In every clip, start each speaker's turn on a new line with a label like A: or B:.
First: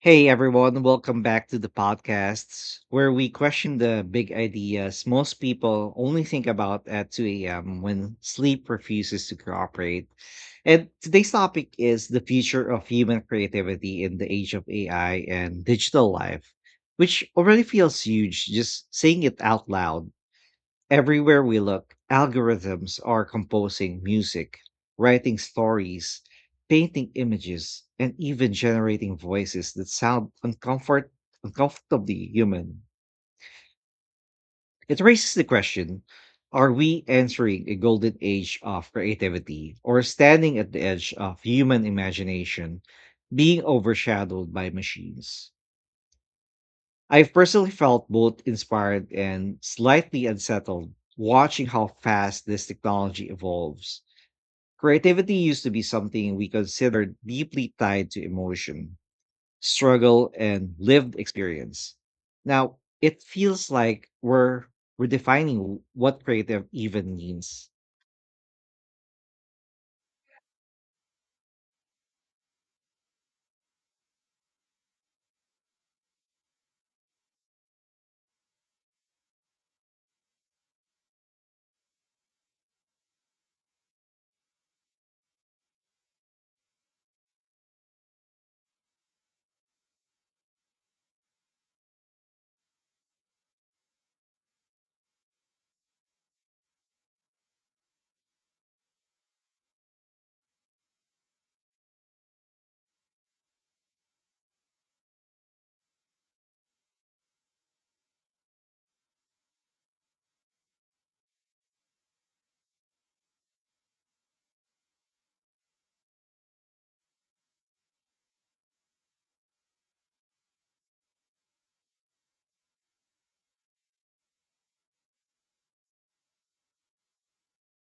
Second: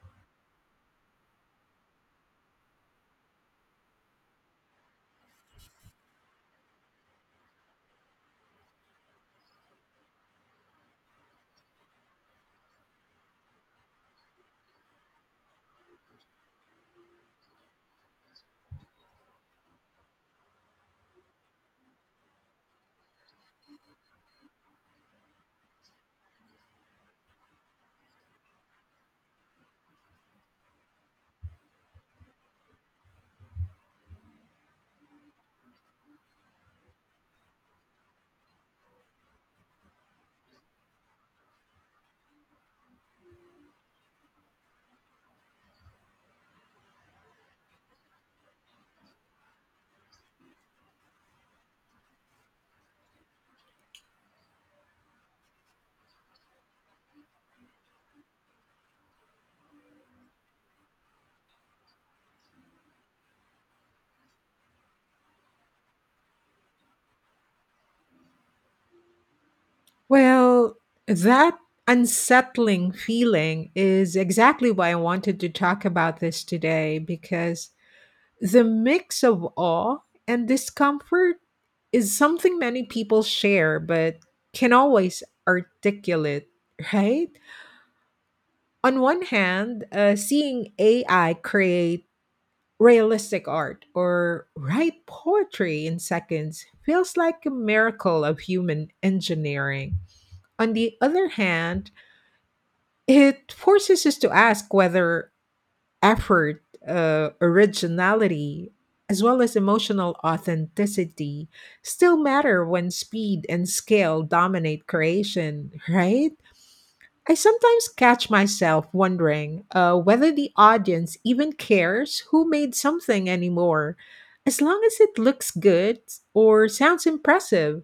A: Hey everyone, welcome back to the podcasts where we question the big ideas most people only think about at 2 a.m. when sleep refuses to cooperate. And today's topic is the future of human creativity in the age of AI and digital life, which already feels huge just saying it out loud. Everywhere we look, algorithms are composing music, writing stories, painting images, and even generating voices that sound uncomfortably human. It raises the question, are we entering a golden age of creativity or standing at the edge of human imagination being overshadowed by machines? I've personally felt both inspired and slightly unsettled watching how fast this technology evolves. Creativity used to be something we considered deeply tied to emotion, struggle, and lived experience. Now, it feels like we're redefining what creative even means.
B: Well, that unsettling feeling is exactly why I wanted to talk about this today, because the mix of awe and discomfort is something many people share but can always articulate, right? On one hand, seeing AI create realistic art or write poetry in seconds feels like a miracle of human engineering. On the other hand, it forces us to ask whether effort, originality, as well as emotional authenticity still matter when speed and scale dominate creation, right? I sometimes catch myself wondering whether the audience even cares who made something anymore, as long as it looks good or sounds impressive.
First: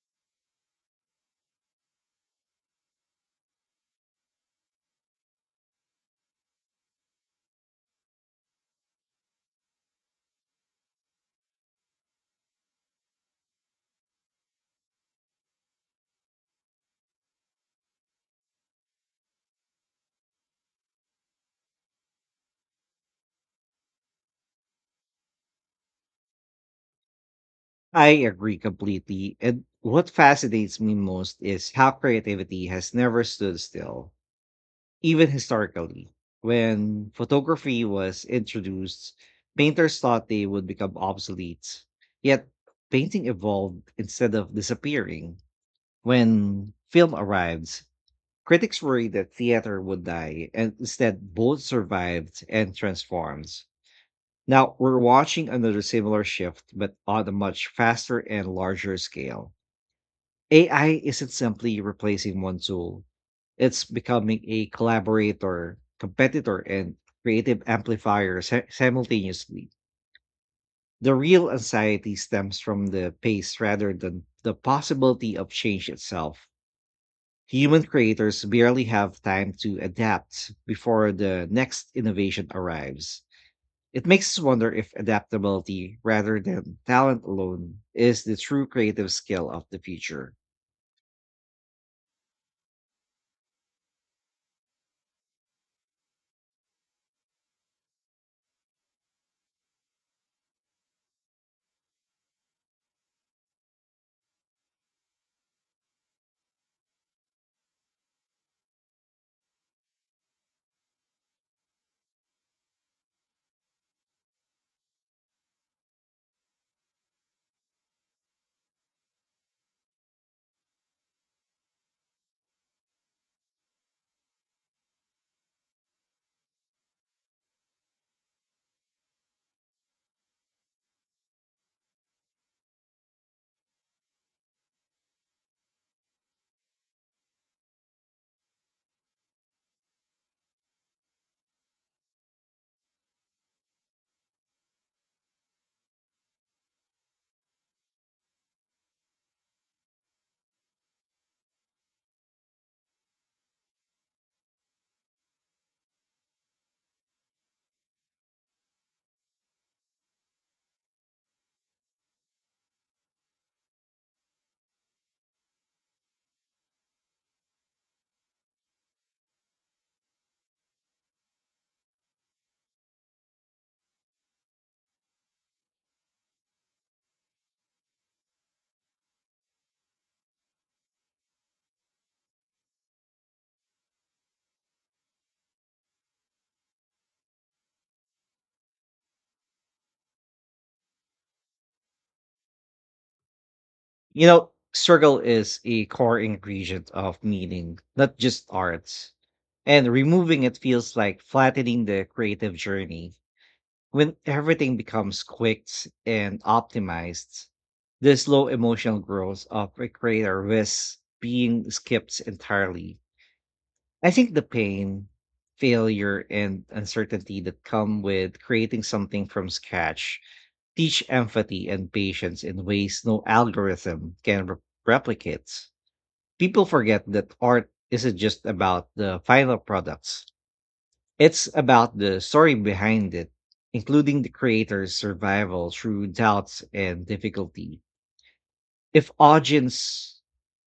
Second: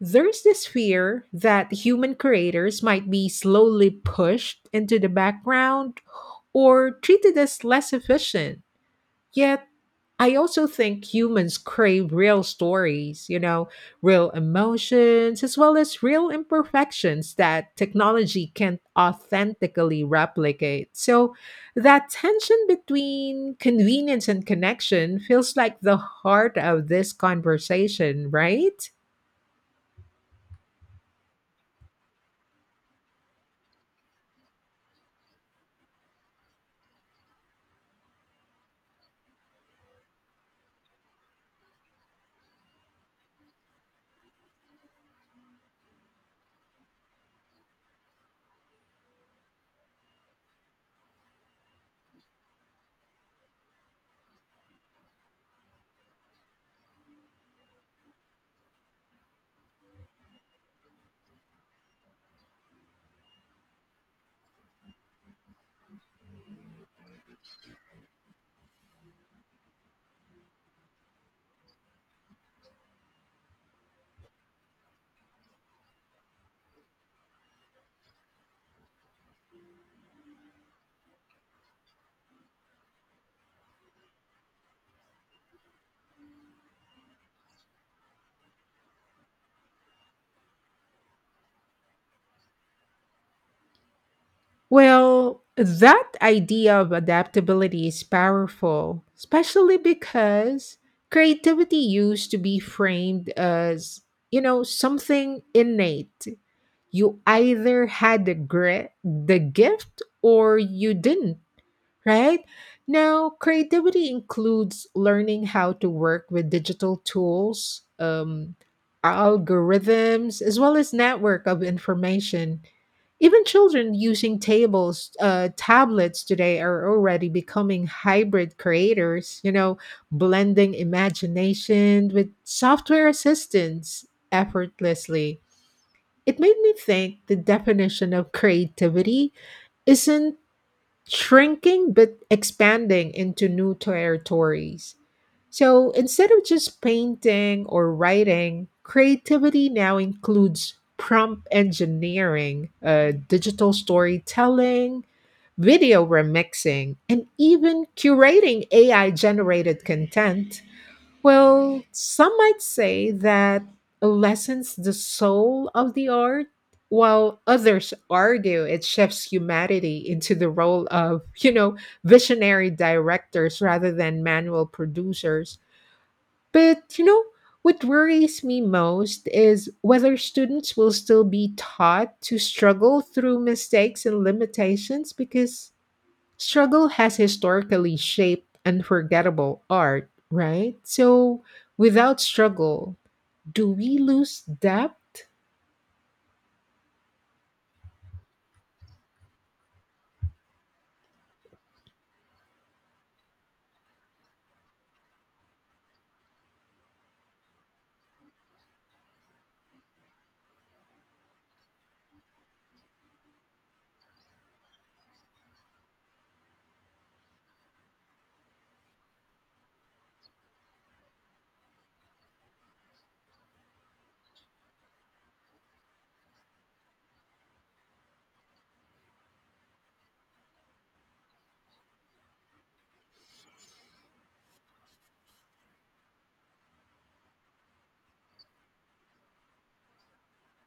B: There's this fear that human creators might be slowly pushed into the background or treated as less efficient. Yet, I also think humans crave real stories, real emotions, as well as real imperfections that technology can't authentically replicate. So, that tension between convenience and connection feels like the heart of this
A: I
B: conversation,
A: agree
B: right?
A: completely. And what fascinates me most is how creativity has never stood still. Even historically, when photography was introduced, painters thought they would become obsolete. Yet, painting evolved instead of disappearing. When film arrived, critics worried that theater would die, and instead, both survived and transformed. Now, we're watching another similar shift, but on a much faster and larger scale. AI isn't simply replacing one tool. It's becoming a collaborator, competitor, and creative amplifier simultaneously. The real anxiety stems from the pace rather than the possibility of change itself. Human creators barely have time to adapt before the next innovation arrives. It makes us wonder if adaptability rather than talent alone is the true creative skill of the future.
B: Well, that idea of adaptability is powerful, especially because creativity used to be framed as, something innate. You either had the grit, the gift, or you didn't, right? Now, creativity includes learning how to work with digital tools, algorithms, as well as network of information. Even children using tablets today are already becoming hybrid creators, blending imagination with software assistance effortlessly. It made me think the definition of creativity isn't shrinking but expanding into new territories. So instead of just painting or writing, creativity now includes prompt engineering, digital storytelling, video remixing, and even curating AI generated content. Well, some might say that lessens the soul of the art, while others argue it shifts humanity into the role of, visionary directors rather than manual producers. But, what worries me most is whether students will still be taught to struggle through mistakes and limitations, because struggle has historically shaped unforgettable art, right? So, without struggle, do we
A: You
B: lose
A: know, struggle
B: depth?
A: is a core ingredient of meaning, not just arts. And removing it feels like flattening the creative journey. When everything becomes quicked and optimized, the slow emotional growth of a creator risks being skipped entirely. I think the pain, failure, and uncertainty that come with creating something from scratch teach empathy and patience in ways no algorithm can replicate. People forget that art isn't just about the final products. It's about the story behind it, including the creator's survival through doubts and difficulty. If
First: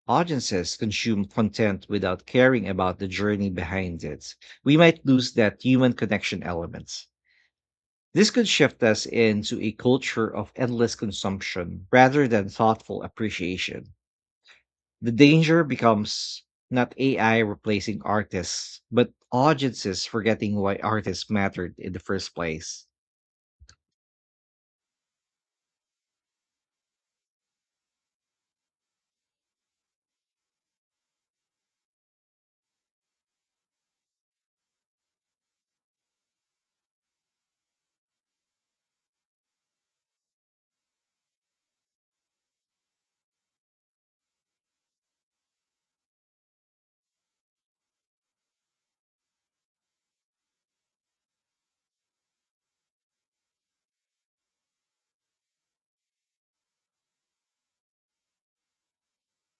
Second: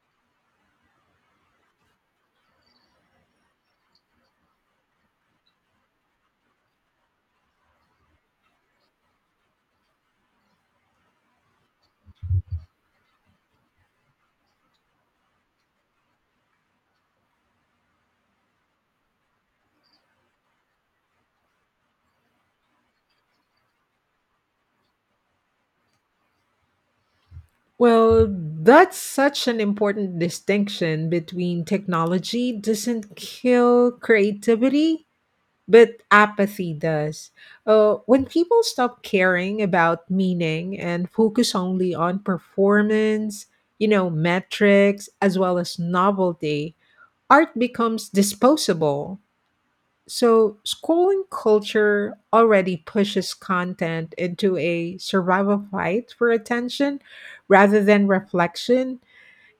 A: audiences consume content without caring about the journey behind it, we might lose that human connection element. This could shift us into a culture of endless consumption rather than thoughtful appreciation. The danger becomes not AI replacing artists, but audiences forgetting why artists mattered in the first place.
B: Well, that's such an important distinction, between technology doesn't kill creativity, but apathy does. When people stop caring about meaning and focus only on performance, metrics, as well as novelty, art becomes disposable. So, scrolling culture already pushes content into a survival fight for attention rather than reflection.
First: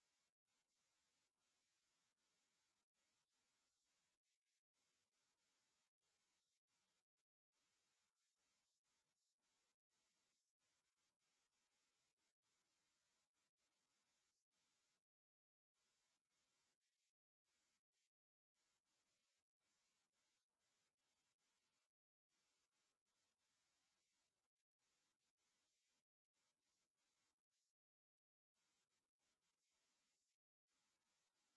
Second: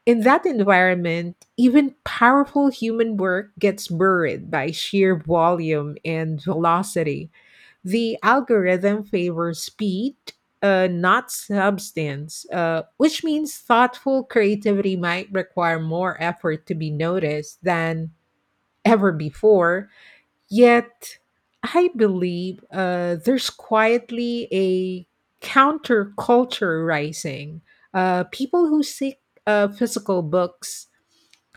B: In that environment, even powerful human work gets buried by sheer volume and velocity. The algorithm favors speed, not substance, which means thoughtful creativity might require more effort to be noticed than ever before. Yet, I believe there's quietly a counterculture rising. People who seek physical books,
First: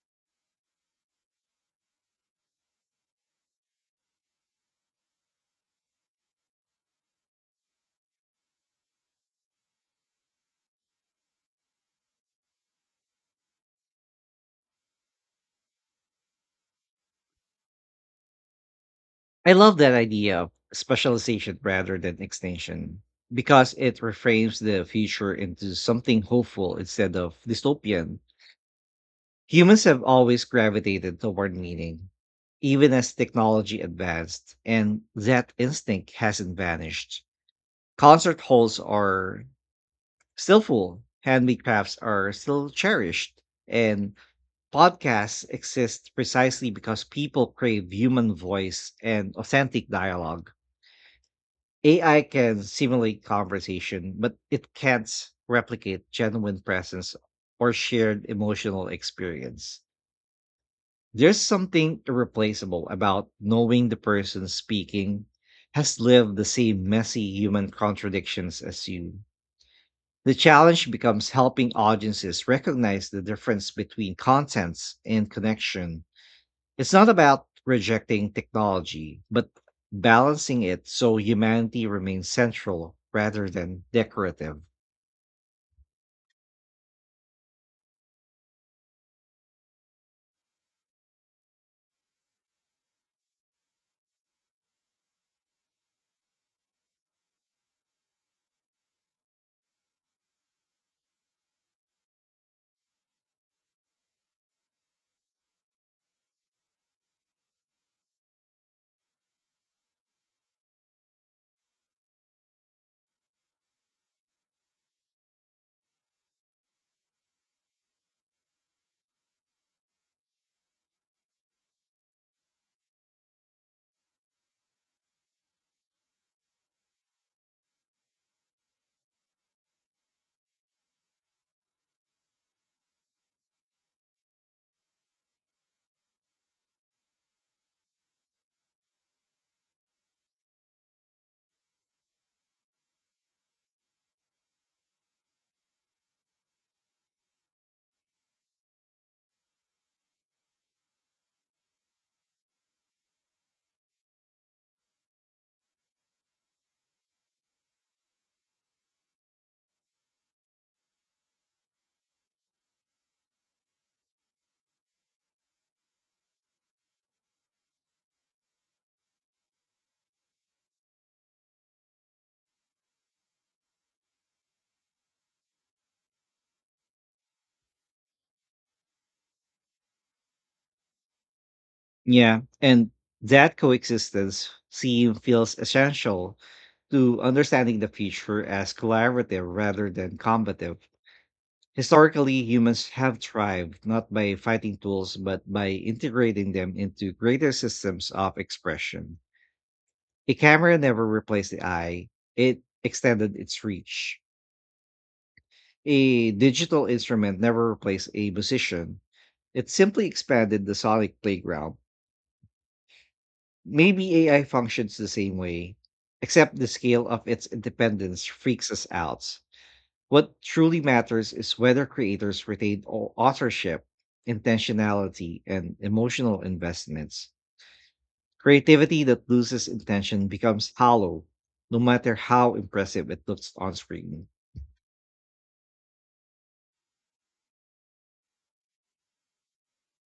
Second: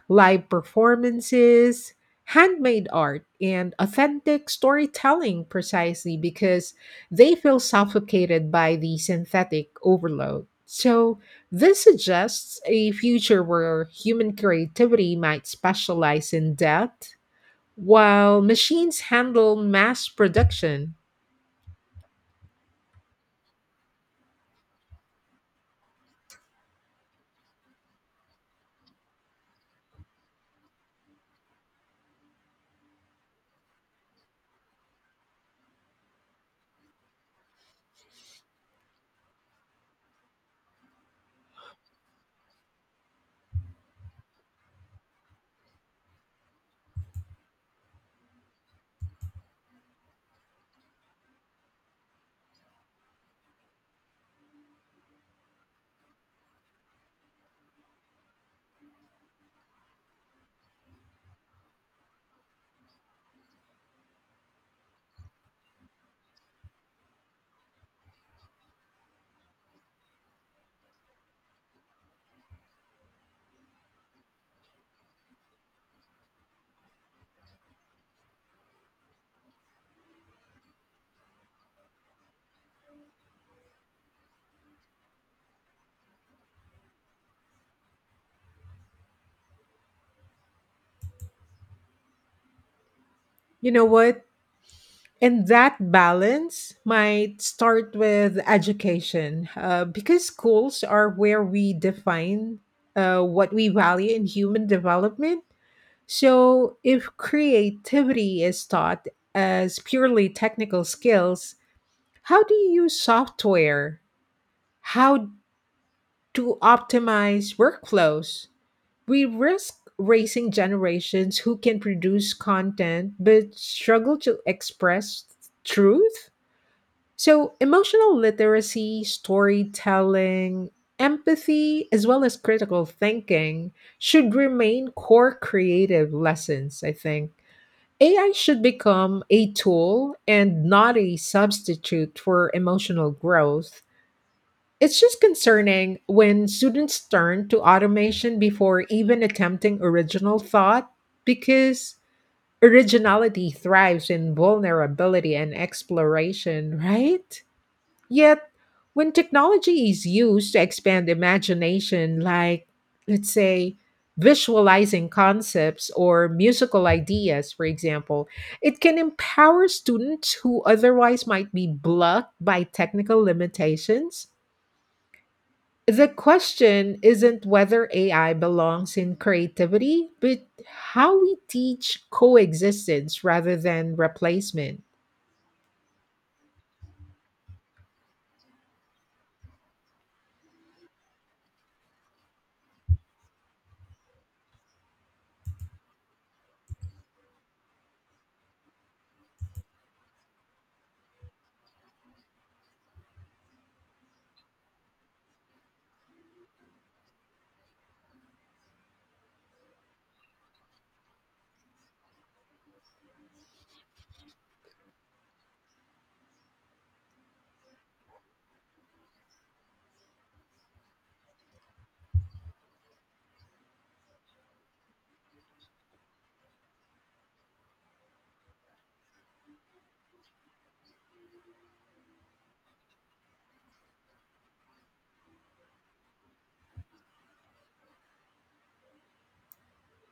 B: live performances, handmade art, and authentic storytelling precisely because they feel suffocated by the synthetic overload. So, this suggests a future where human creativity might specialize in depth while machines
A: I
B: handle
A: love that
B: mass
A: idea of
B: production.
A: specialization rather than extinction because it reframes the future into something hopeful instead of dystopian. Humans have always gravitated toward meaning, even as technology advanced, and that instinct hasn't vanished. Concert halls are still full, handmade are still cherished, and podcasts exist precisely because people crave human voice and authentic dialogue. AI can simulate conversation, but it can't replicate genuine presence or shared emotional experience. There's something irreplaceable about knowing the person speaking has lived the same messy human contradictions as you. The challenge becomes helping audiences recognize the difference between contents and connection. It's not about rejecting technology, but balancing it so humanity remains central rather than decorative.
B: You know what? And that balance might start with education, because schools are where we define what we value in human development. So, if creativity is taught as purely technical skills, how do you use software? How to optimize workflows? We risk raising generations who can produce content but struggle to express truth. So, emotional literacy, storytelling, empathy, as well as critical thinking should remain core creative lessons, I think. AI should become a tool and not a substitute for emotional growth. It's just concerning when students turn to automation before even attempting original thought, because originality thrives in vulnerability and exploration, right? Yet, when technology is used to expand imagination, like, let's say, visualizing concepts or musical ideas, for example, it can empower students who otherwise might be blocked by technical limitations. The question isn't whether AI belongs in creativity, but how we teach
A: Yeah, and
B: coexistence
A: that
B: rather than
A: coexistence
B: replacement.
A: seem feels essential to understanding the future as collaborative rather than combative. Historically, humans have thrived not by fighting tools, but by integrating them into greater systems of expression. A camera never replaced the eye, it extended its reach. A digital instrument never replaced a musician. It simply expanded the sonic playground. Maybe AI functions the same way, except the scale of its independence freaks us out. What truly matters is whether creators retain authorship, intentionality, and emotional investments. Creativity that loses intention becomes hollow, no matter how impressive it looks on screen.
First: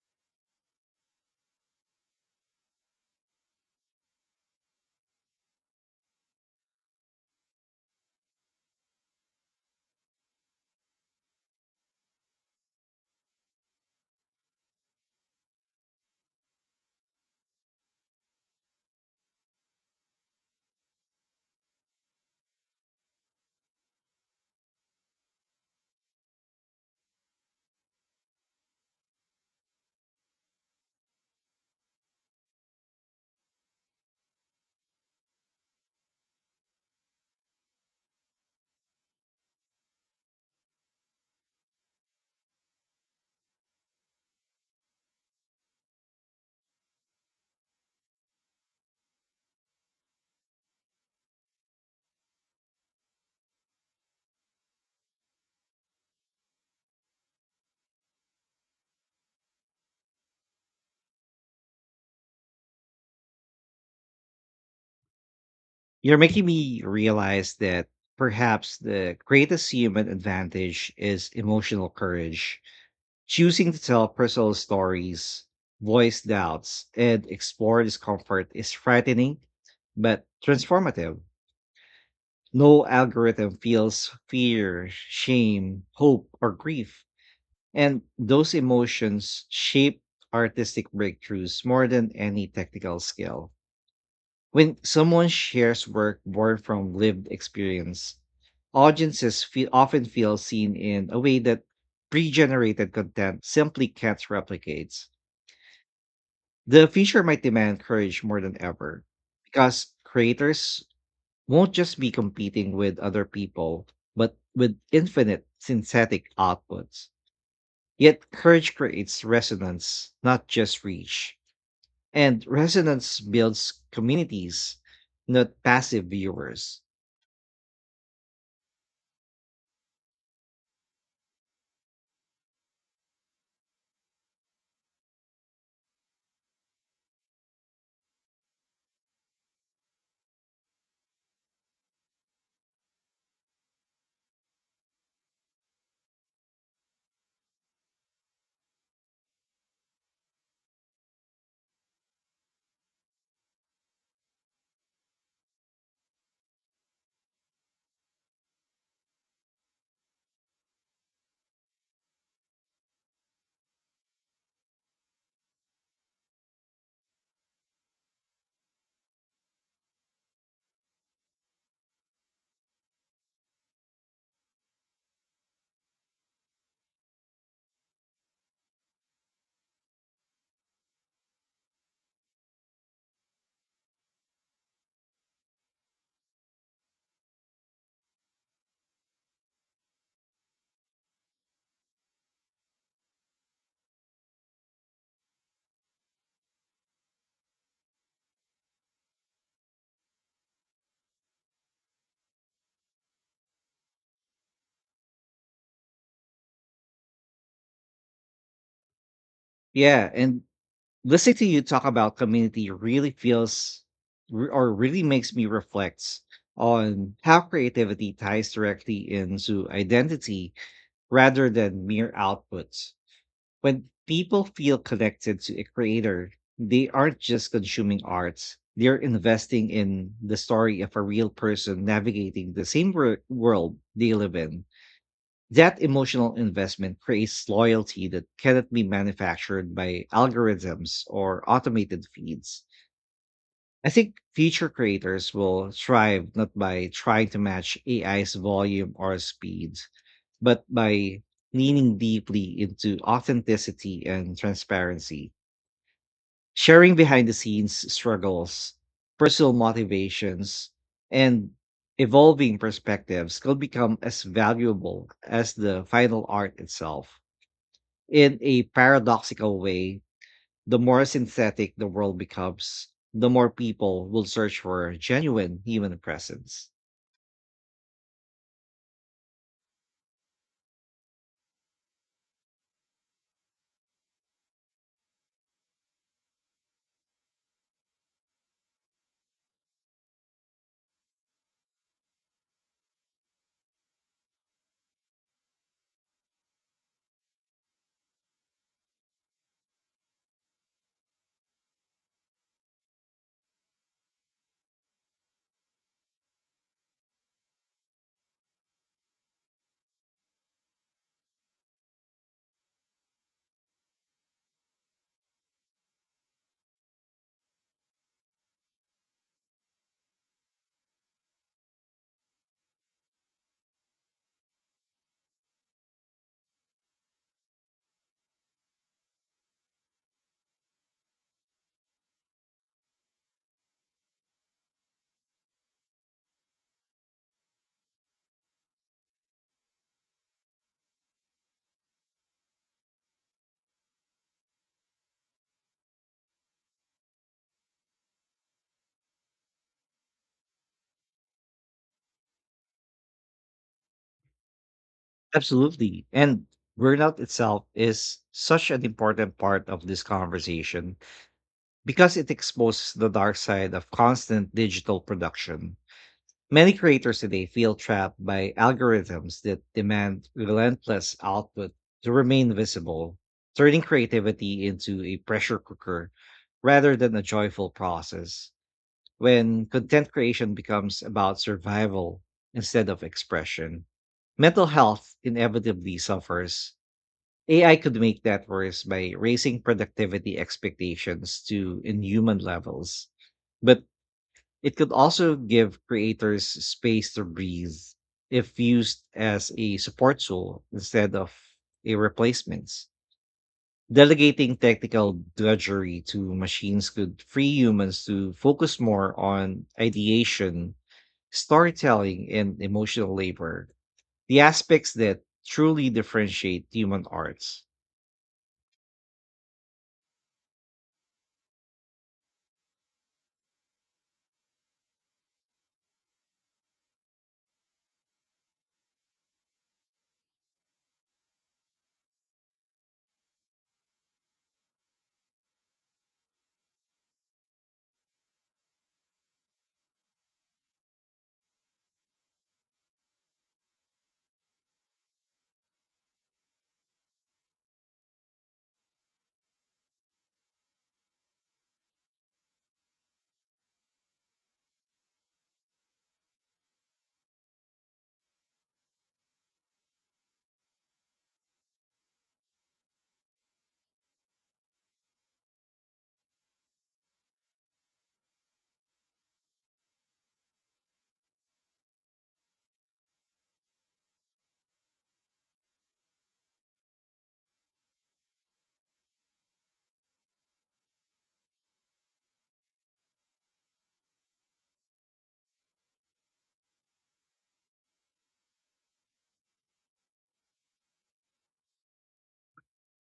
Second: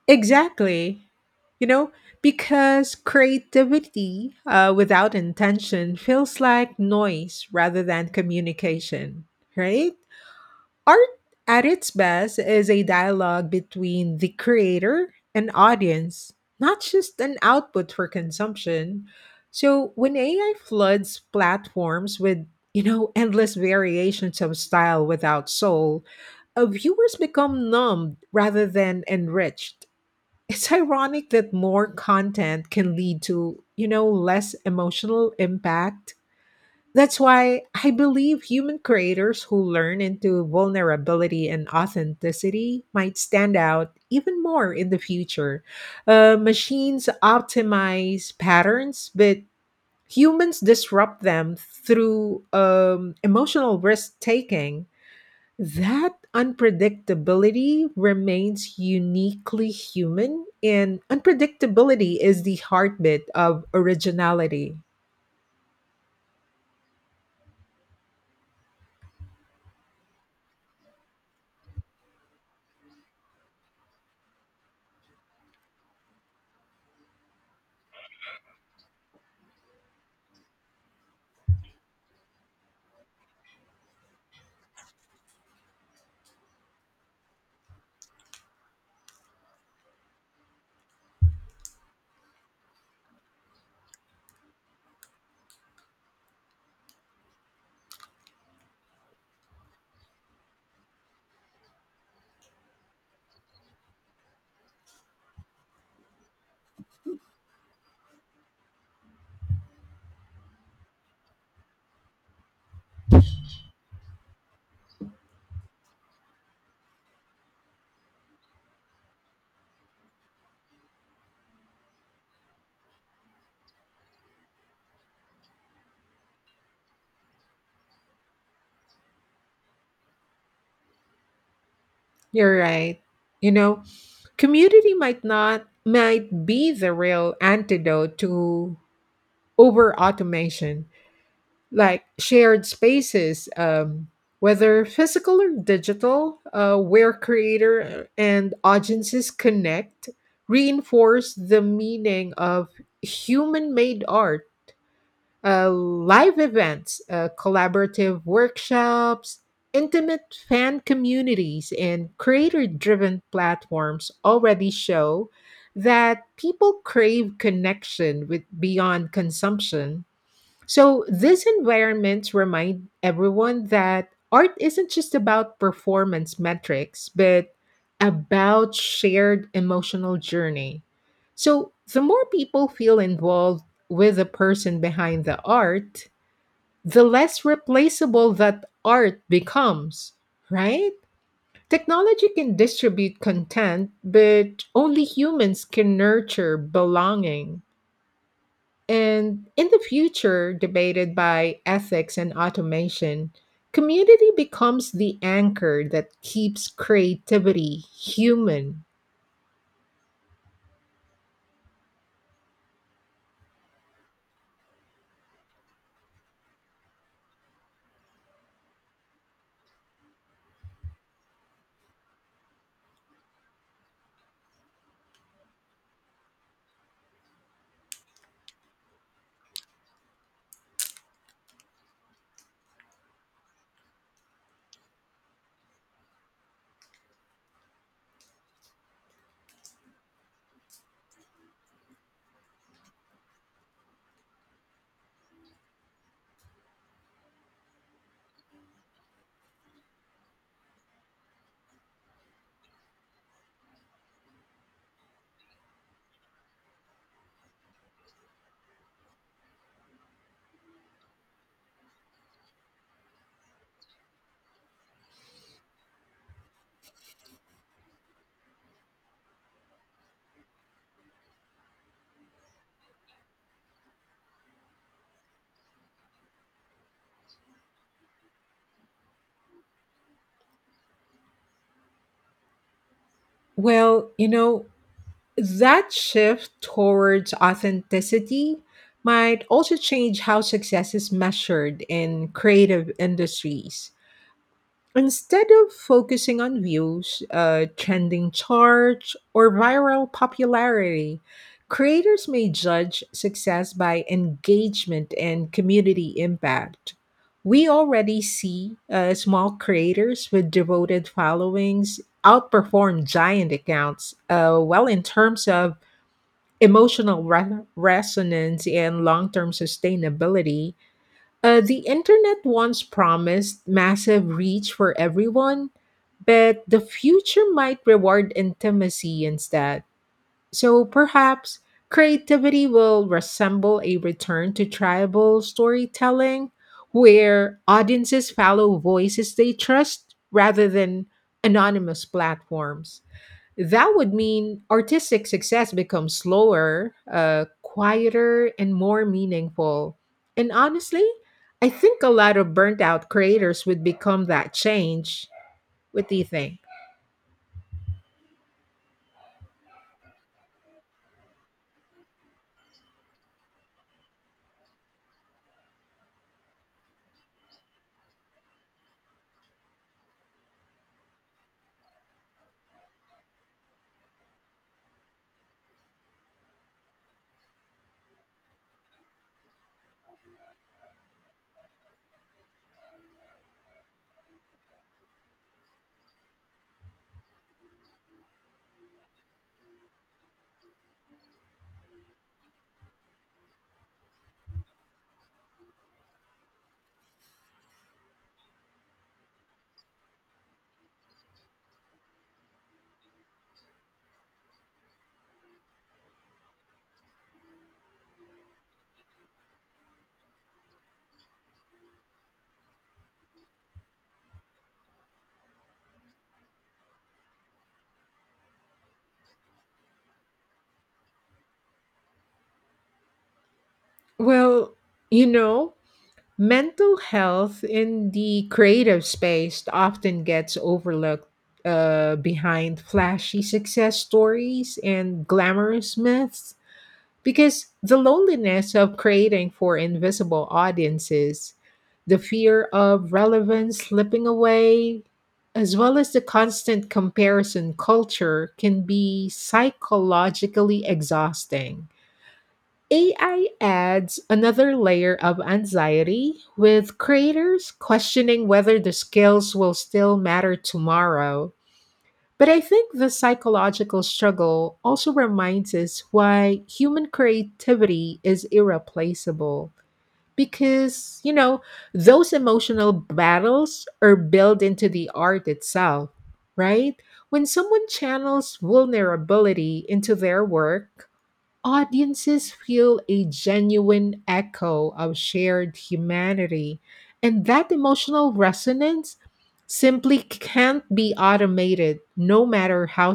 B: Exactly. You know, because creativity without intention feels like noise rather than communication, right? Art at its best is a dialogue between the creator and audience, not just an output for consumption. So when AI floods platforms with endless variations of style without soul, viewers become numbed rather than enriched. It's ironic that more content can lead to, less emotional impact. That's why I believe human creators who learn into vulnerability and authenticity might stand out even more in the future. Machines optimize patterns, but humans disrupt them through emotional risk taking. That unpredictability remains uniquely human, and unpredictability is the heartbeat of originality.
A: You're making me realize that perhaps the greatest human advantage is emotional courage. Choosing to tell personal stories, voice doubts, and explore discomfort is frightening but transformative. No algorithm feels fear, shame, hope, or grief. And those emotions shape artistic breakthroughs more than any technical skill. When someone shares work born from lived experience, audiences often feel seen in a way that pre-generated content simply can't replicate. The future might demand courage more than ever, because creators won't just be competing with other people, but with infinite synthetic outputs. Yet courage creates resonance, not just reach. And resonance builds communities, not passive viewers.
B: You're right. You know, community might not might be the real antidote to over automation. Like shared spaces, whether physical or digital, where creator and audiences connect, reinforce the meaning of human made art. Live events, collaborative workshops, intimate fan communities, and creator driven platforms already show that people crave connection with beyond consumption. So these environments remind everyone that art isn't just about performance metrics, but about shared emotional journey. So the more people feel involved with the person behind the art, the less replaceable that art becomes, right? Technology can distribute content, but only humans can nurture belonging. And in the future, debated by ethics and automation, community becomes the anchor that keeps creativity human.
A: Yeah, and listening to you talk about community really feels re- or really makes me reflect on how creativity ties directly into identity rather than mere outputs. When people feel connected to a creator, they aren't just consuming art. They're investing in the story of a real person navigating the same world they live in. That emotional investment creates loyalty that cannot be manufactured by algorithms or automated feeds. I think future creators will thrive not by trying to match AI's volume or speed, but by leaning deeply into authenticity and transparency. Sharing behind the scenes struggles, personal motivations, and evolving perspectives could become as valuable as the final art itself. In a paradoxical way, the more synthetic the world becomes, the more people will search for genuine human presence.
B: Well, that shift towards authenticity might also change how success is measured in creative industries. Instead of focusing on views, trending charts, or viral popularity, creators may judge success by engagement and community impact. We already see small creators with devoted followings outperform giant accounts, well, in terms of emotional resonance and long term sustainability. The internet once promised massive reach for everyone, but the future might reward intimacy instead. So perhaps creativity will resemble a return to tribal storytelling, where audiences follow voices they trust rather than anonymous platforms. That would mean artistic success becomes slower, quieter, and more meaningful. And honestly, I think a lot of burnt out creators would become that change.
A: Absolutely.
B: What do you
A: And
B: think?
A: burnout itself is such an important part of this conversation because it exposes the dark side of constant digital production. Many creators today feel trapped by algorithms that demand relentless output to remain visible, turning creativity into a pressure cooker rather than a joyful process. When content creation becomes about survival instead of expression, mental health inevitably suffers. AI could make that worse by raising productivity expectations to inhuman levels. But it could also give creators space to breathe if used as a support tool instead of a replacement. Delegating technical drudgery to machines could free humans to focus more on ideation, storytelling, and emotional labor, the aspects that truly differentiate human arts.
B: Well, you know, mental health in the creative space often gets overlooked behind flashy success stories and glamorous myths. Because the loneliness of creating for invisible audiences, the fear of relevance slipping away, as well as the constant comparison culture, can be psychologically exhausting. AI adds another layer of anxiety, with creators questioning whether the skills will still matter tomorrow. But I think the psychological struggle also reminds us why human creativity is irreplaceable. Because, those emotional battles are built into the art itself, right? When someone channels vulnerability into their work, audiences feel a genuine echo of shared humanity, and that emotional resonance simply can't be automated, no matter how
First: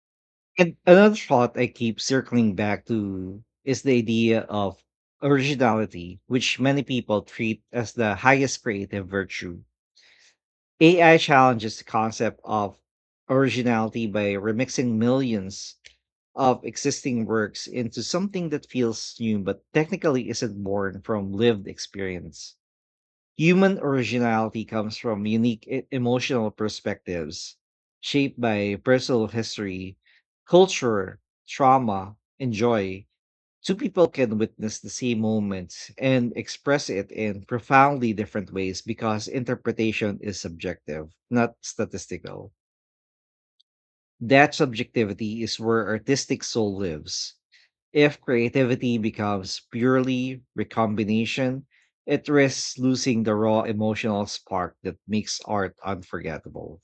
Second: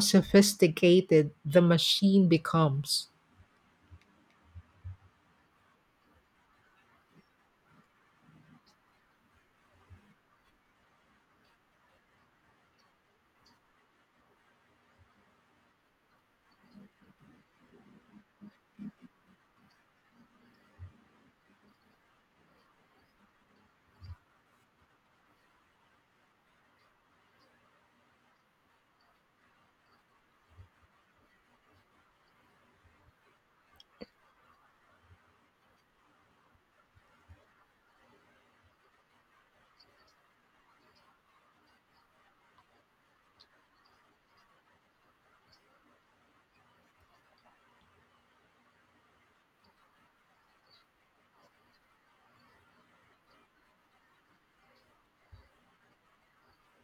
A: And another
B: sophisticated
A: thought
B: the
A: I keep
B: machine
A: circling back
B: becomes.
A: to is the idea of originality, which many people treat as the highest creative virtue. AI challenges the concept of originality by remixing millions of existing works into something that feels new but technically isn't born from lived experience. Human originality comes from unique emotional perspectives shaped by personal history, culture, trauma, and joy. Two people can witness the same moment and express it in profoundly different ways because interpretation is subjective, not statistical. That subjectivity is where artistic soul lives. If creativity becomes purely recombination, it risks losing the raw emotional spark that makes art unforgettable.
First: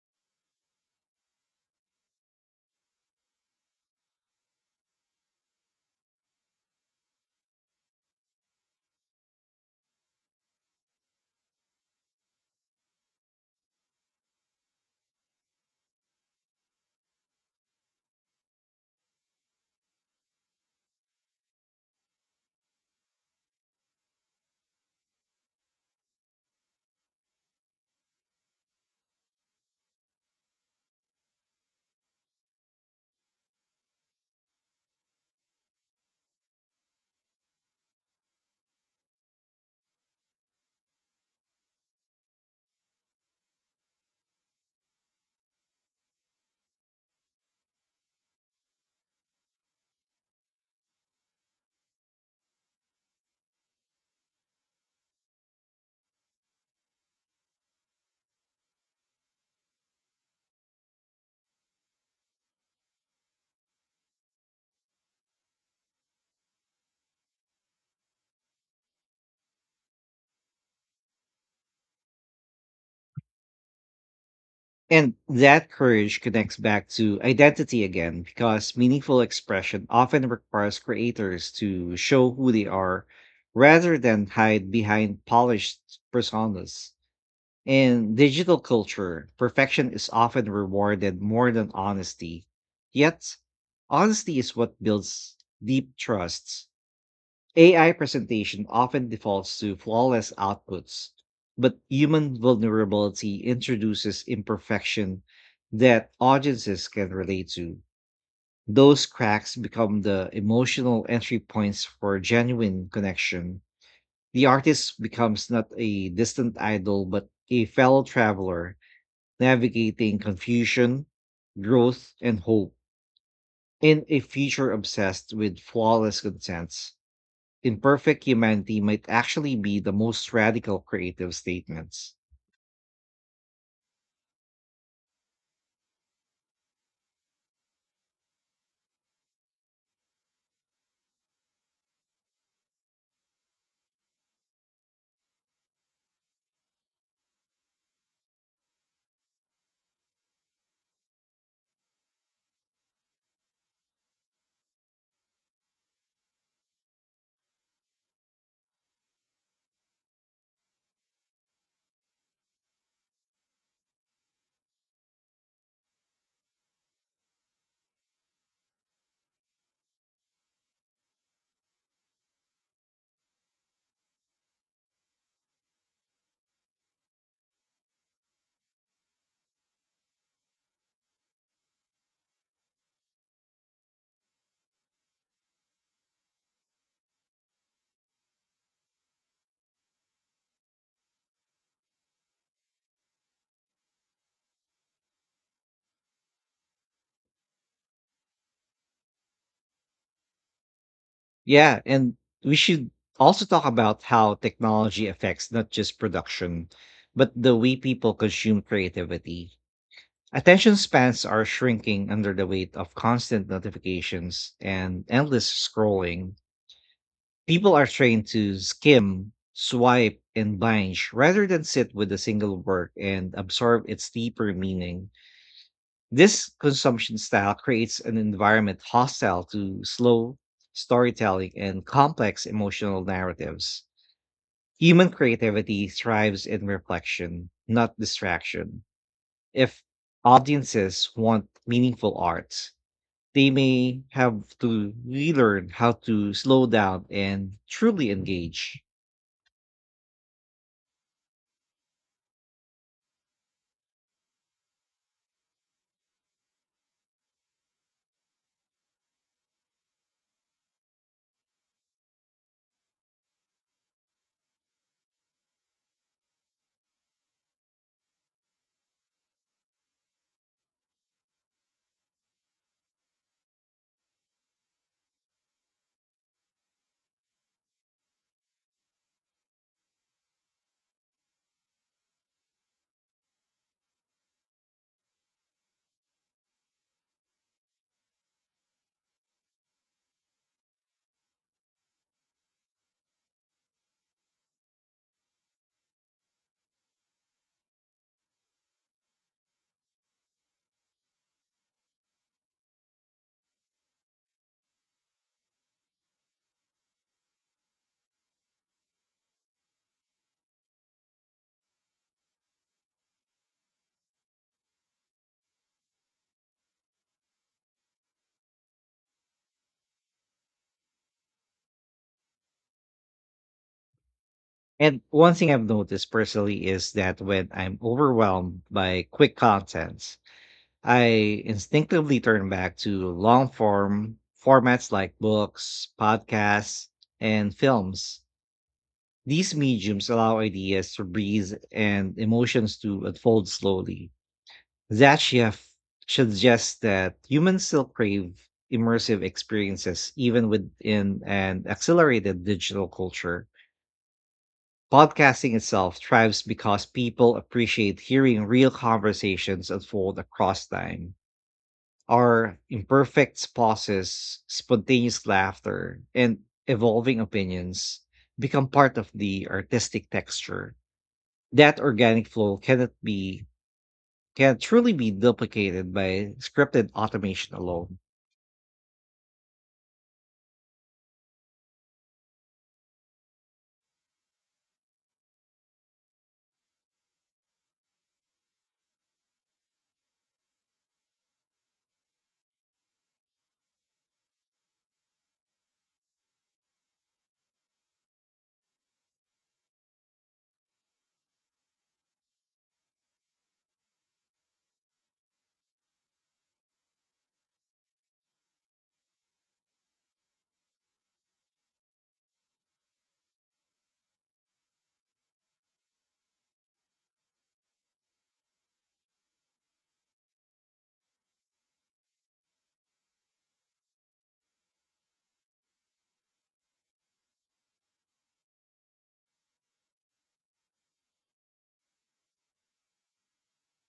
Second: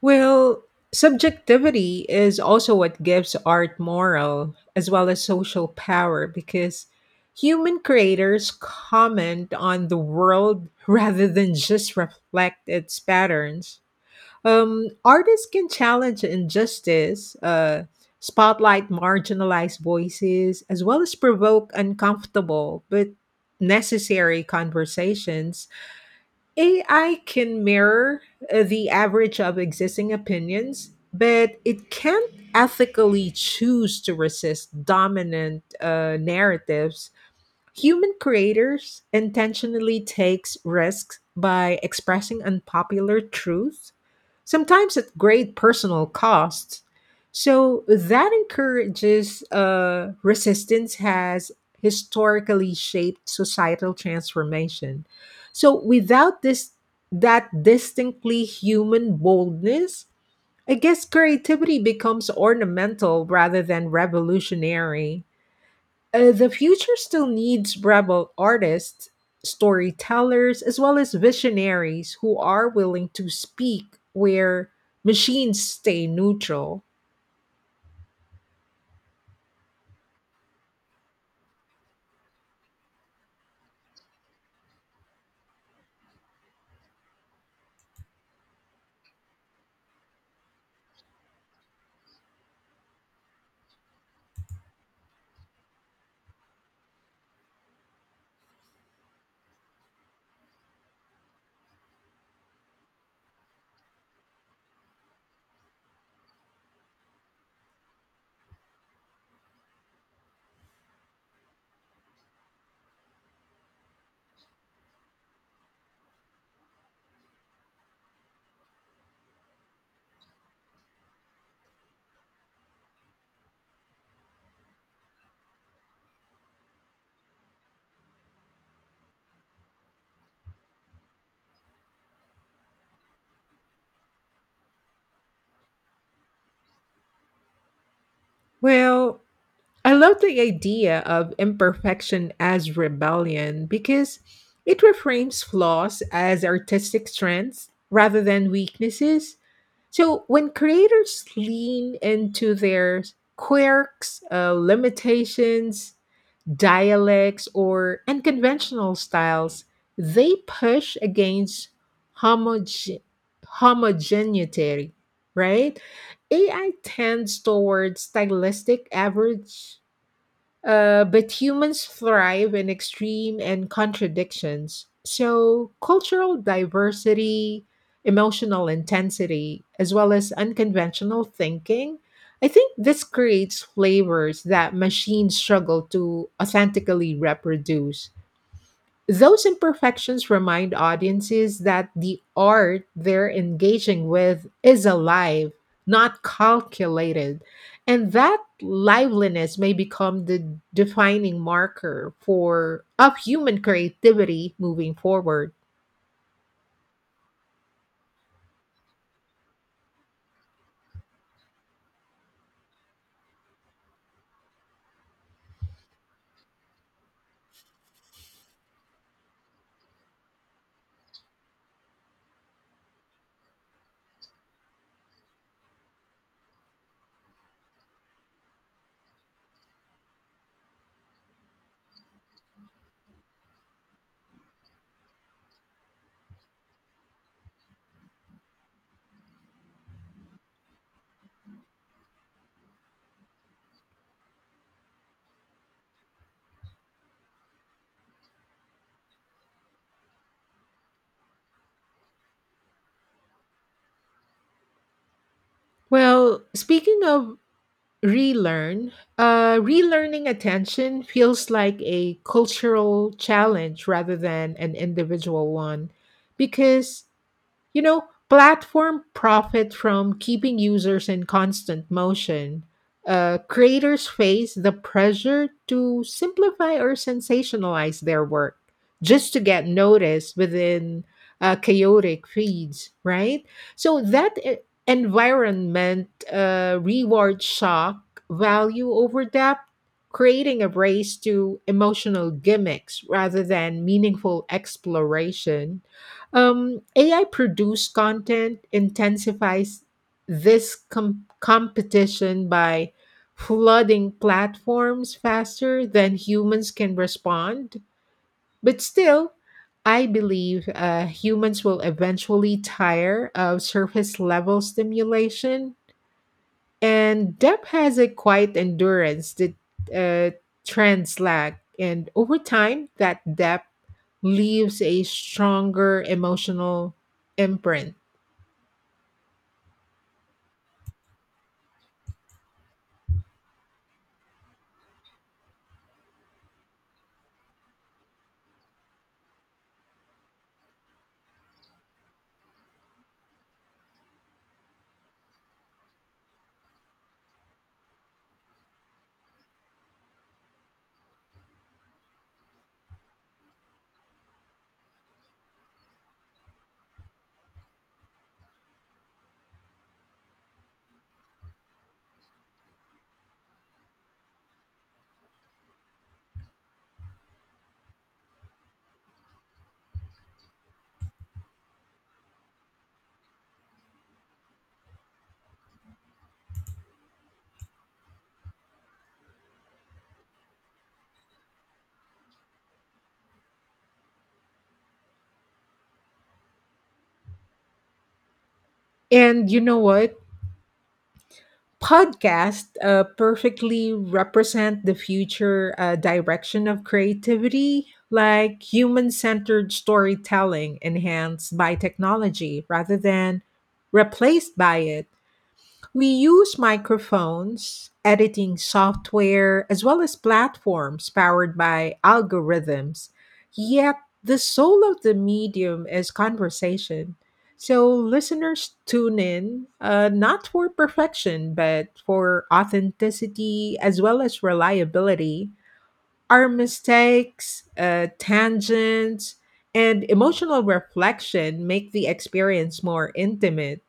B: Well, subjectivity is also what gives art moral as well as social power, because human creators comment on the world rather than just reflect its patterns. Artists can challenge injustice, spotlight marginalized voices, as well as provoke uncomfortable but necessary conversations. AI can mirror the average of existing opinions, but it can't ethically choose to resist dominant narratives. Human creators intentionally takes risks by expressing unpopular truths, sometimes at great personal cost. So that encourages resistance has historically shaped societal transformation. So without this that distinctly human boldness, I guess creativity becomes ornamental rather than revolutionary. The future still needs rebel artists, storytellers, as well as visionaries who are willing to speak where
A: And
B: machines
A: that
B: stay
A: courage connects
B: neutral.
A: back to identity again because meaningful expression often requires creators to show who they are rather than hide behind polished personas. In digital culture, perfection is often rewarded more than honesty. Yet, honesty is what builds deep trusts. AI presentation often defaults to flawless outputs, but human vulnerability introduces imperfection that audiences can relate to. Those cracks become the emotional entry points for genuine connection. The artist becomes not a distant idol, but a fellow traveler navigating confusion, growth, and hope in a future obsessed with flawless consents. Imperfect humanity might actually be the most radical creative statements.
B: Well, I love the idea of imperfection as rebellion, because it reframes flaws as artistic strengths rather than weaknesses. So when creators lean into their quirks, limitations, dialects, or unconventional styles, they push against homoge- homogeneity, right? AI tends towards stylistic average, but humans thrive in extreme and contradictions. So, cultural diversity, emotional intensity, as well as unconventional thinking, I think this creates flavors that machines struggle to authentically reproduce. Those imperfections remind audiences that the art they're engaging with is alive, not calculated. And that liveliness may become the defining
A: Yeah,
B: marker
A: and we
B: for
A: should
B: of
A: also
B: human
A: talk about how
B: creativity moving
A: technology affects
B: forward.
A: not just production, but the way people consume creativity. Attention spans are shrinking under the weight of constant notifications and endless scrolling. People are trained to skim, swipe, and binge rather than sit with a single work and absorb its deeper meaning. This consumption style creates an environment hostile to slow storytelling and complex emotional narratives. Human creativity thrives in reflection, not distraction. If audiences want meaningful art, they may have to relearn how to slow down and truly engage.
B: Well, speaking of relearn, relearning, attention feels like a cultural challenge rather than an individual one, because You know, platform profit from keeping users in constant motion. Creators face the pressure to simplify or sensationalize their work just to get noticed within chaotic feeds, right? So that environment rewards shock value over depth, creating a race to emotional gimmicks rather than meaningful exploration. AI produced content intensifies this competition by flooding platforms faster than humans can respond. But still, I believe humans will eventually tire of surface level stimulation, and Depp has a quiet endurance that uh, trends lack. And over time, that depth leaves
A: And
B: a
A: one thing I've
B: stronger
A: noticed personally is
B: emotional
A: that when I'm
B: imprint.
A: overwhelmed by quick contents, I instinctively turn back to long form formats like books, podcasts, and films. These mediums allow ideas to breathe and emotions to unfold slowly. That shift suggests that humans still crave immersive experiences even within an accelerated digital culture. Podcasting itself thrives because people appreciate hearing real conversations unfold across time. Our imperfect pauses, spontaneous laughter, and evolving opinions become part of the artistic texture. That organic flow cannot be can truly be duplicated by scripted automation alone.
B: And you know what? Podcasts perfectly represent the future direction of creativity, like human centered storytelling enhanced by technology rather than replaced by it. We use microphones, editing software, as well as platforms powered by algorithms. Yet, the soul of the medium is conversation. So, listeners tune in, not for perfection, but for authenticity as well as reliability. Our mistakes, tangents, and emotional reflection make the experience more intimate.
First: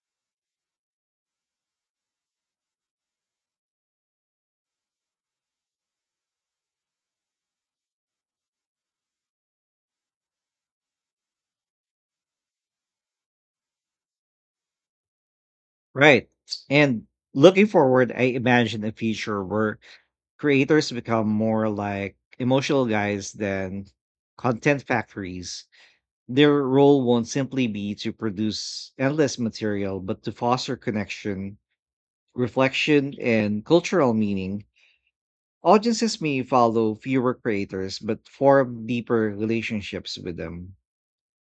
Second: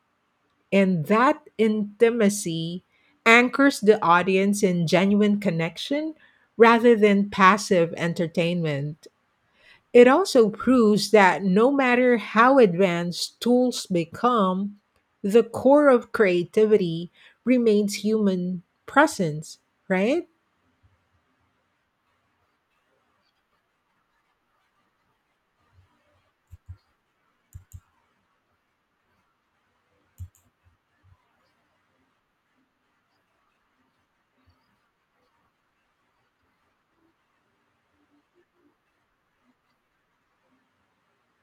B: And that intimacy anchors the audience in genuine connection rather than passive entertainment. It also proves that no matter how advanced tools become, the core of
A: Right. And
B: creativity
A: looking
B: remains
A: forward, I
B: human
A: imagine a future
B: presence,
A: where
B: right?
A: creators become more like emotional guys than content factories. Their role won't simply be to produce endless material, but to foster connection, reflection, and cultural meaning. Audiences may follow fewer creators, but form deeper relationships with them.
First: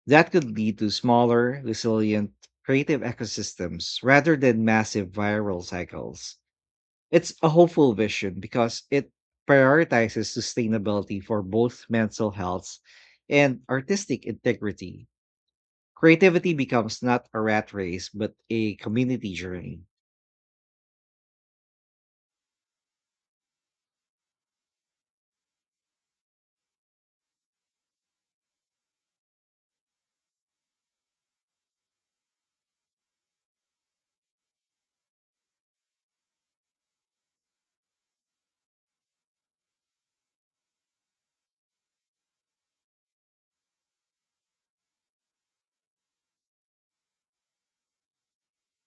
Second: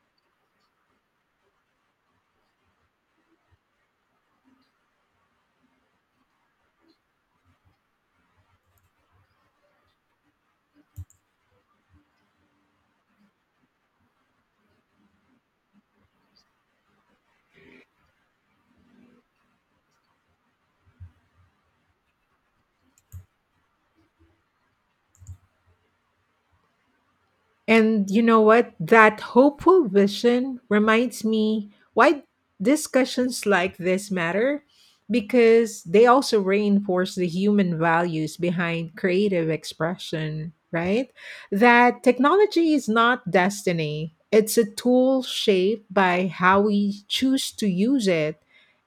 A: That could lead to smaller, resilient, creative ecosystems rather than massive viral cycles. It's a hopeful vision because it prioritizes sustainability for both mental health and artistic integrity. Creativity becomes not a rat race, but a community journey.
B: And you know what? That hopeful vision reminds me why discussions like this matter, because they also reinforce the human values behind creative expression, right? That technology is not destiny, it's a tool shaped by how we choose to use it.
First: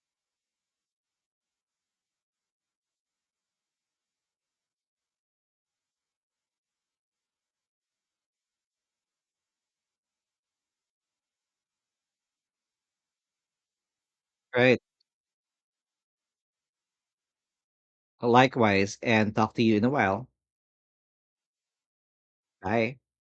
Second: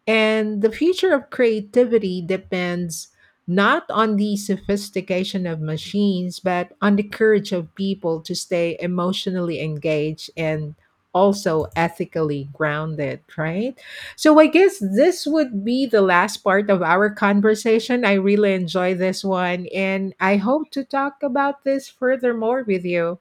B: And the future of creativity depends not on the sophistication of machines, but on the courage of people to stay emotionally engaged and also ethically grounded, right? So I guess
A: Right.
B: this would be the last part of our conversation. I really enjoy
A: Likewise,
B: this
A: and talk to
B: one,
A: you in a
B: and
A: while.
B: I hope to talk about this furthermore with
A: Bye.
B: you.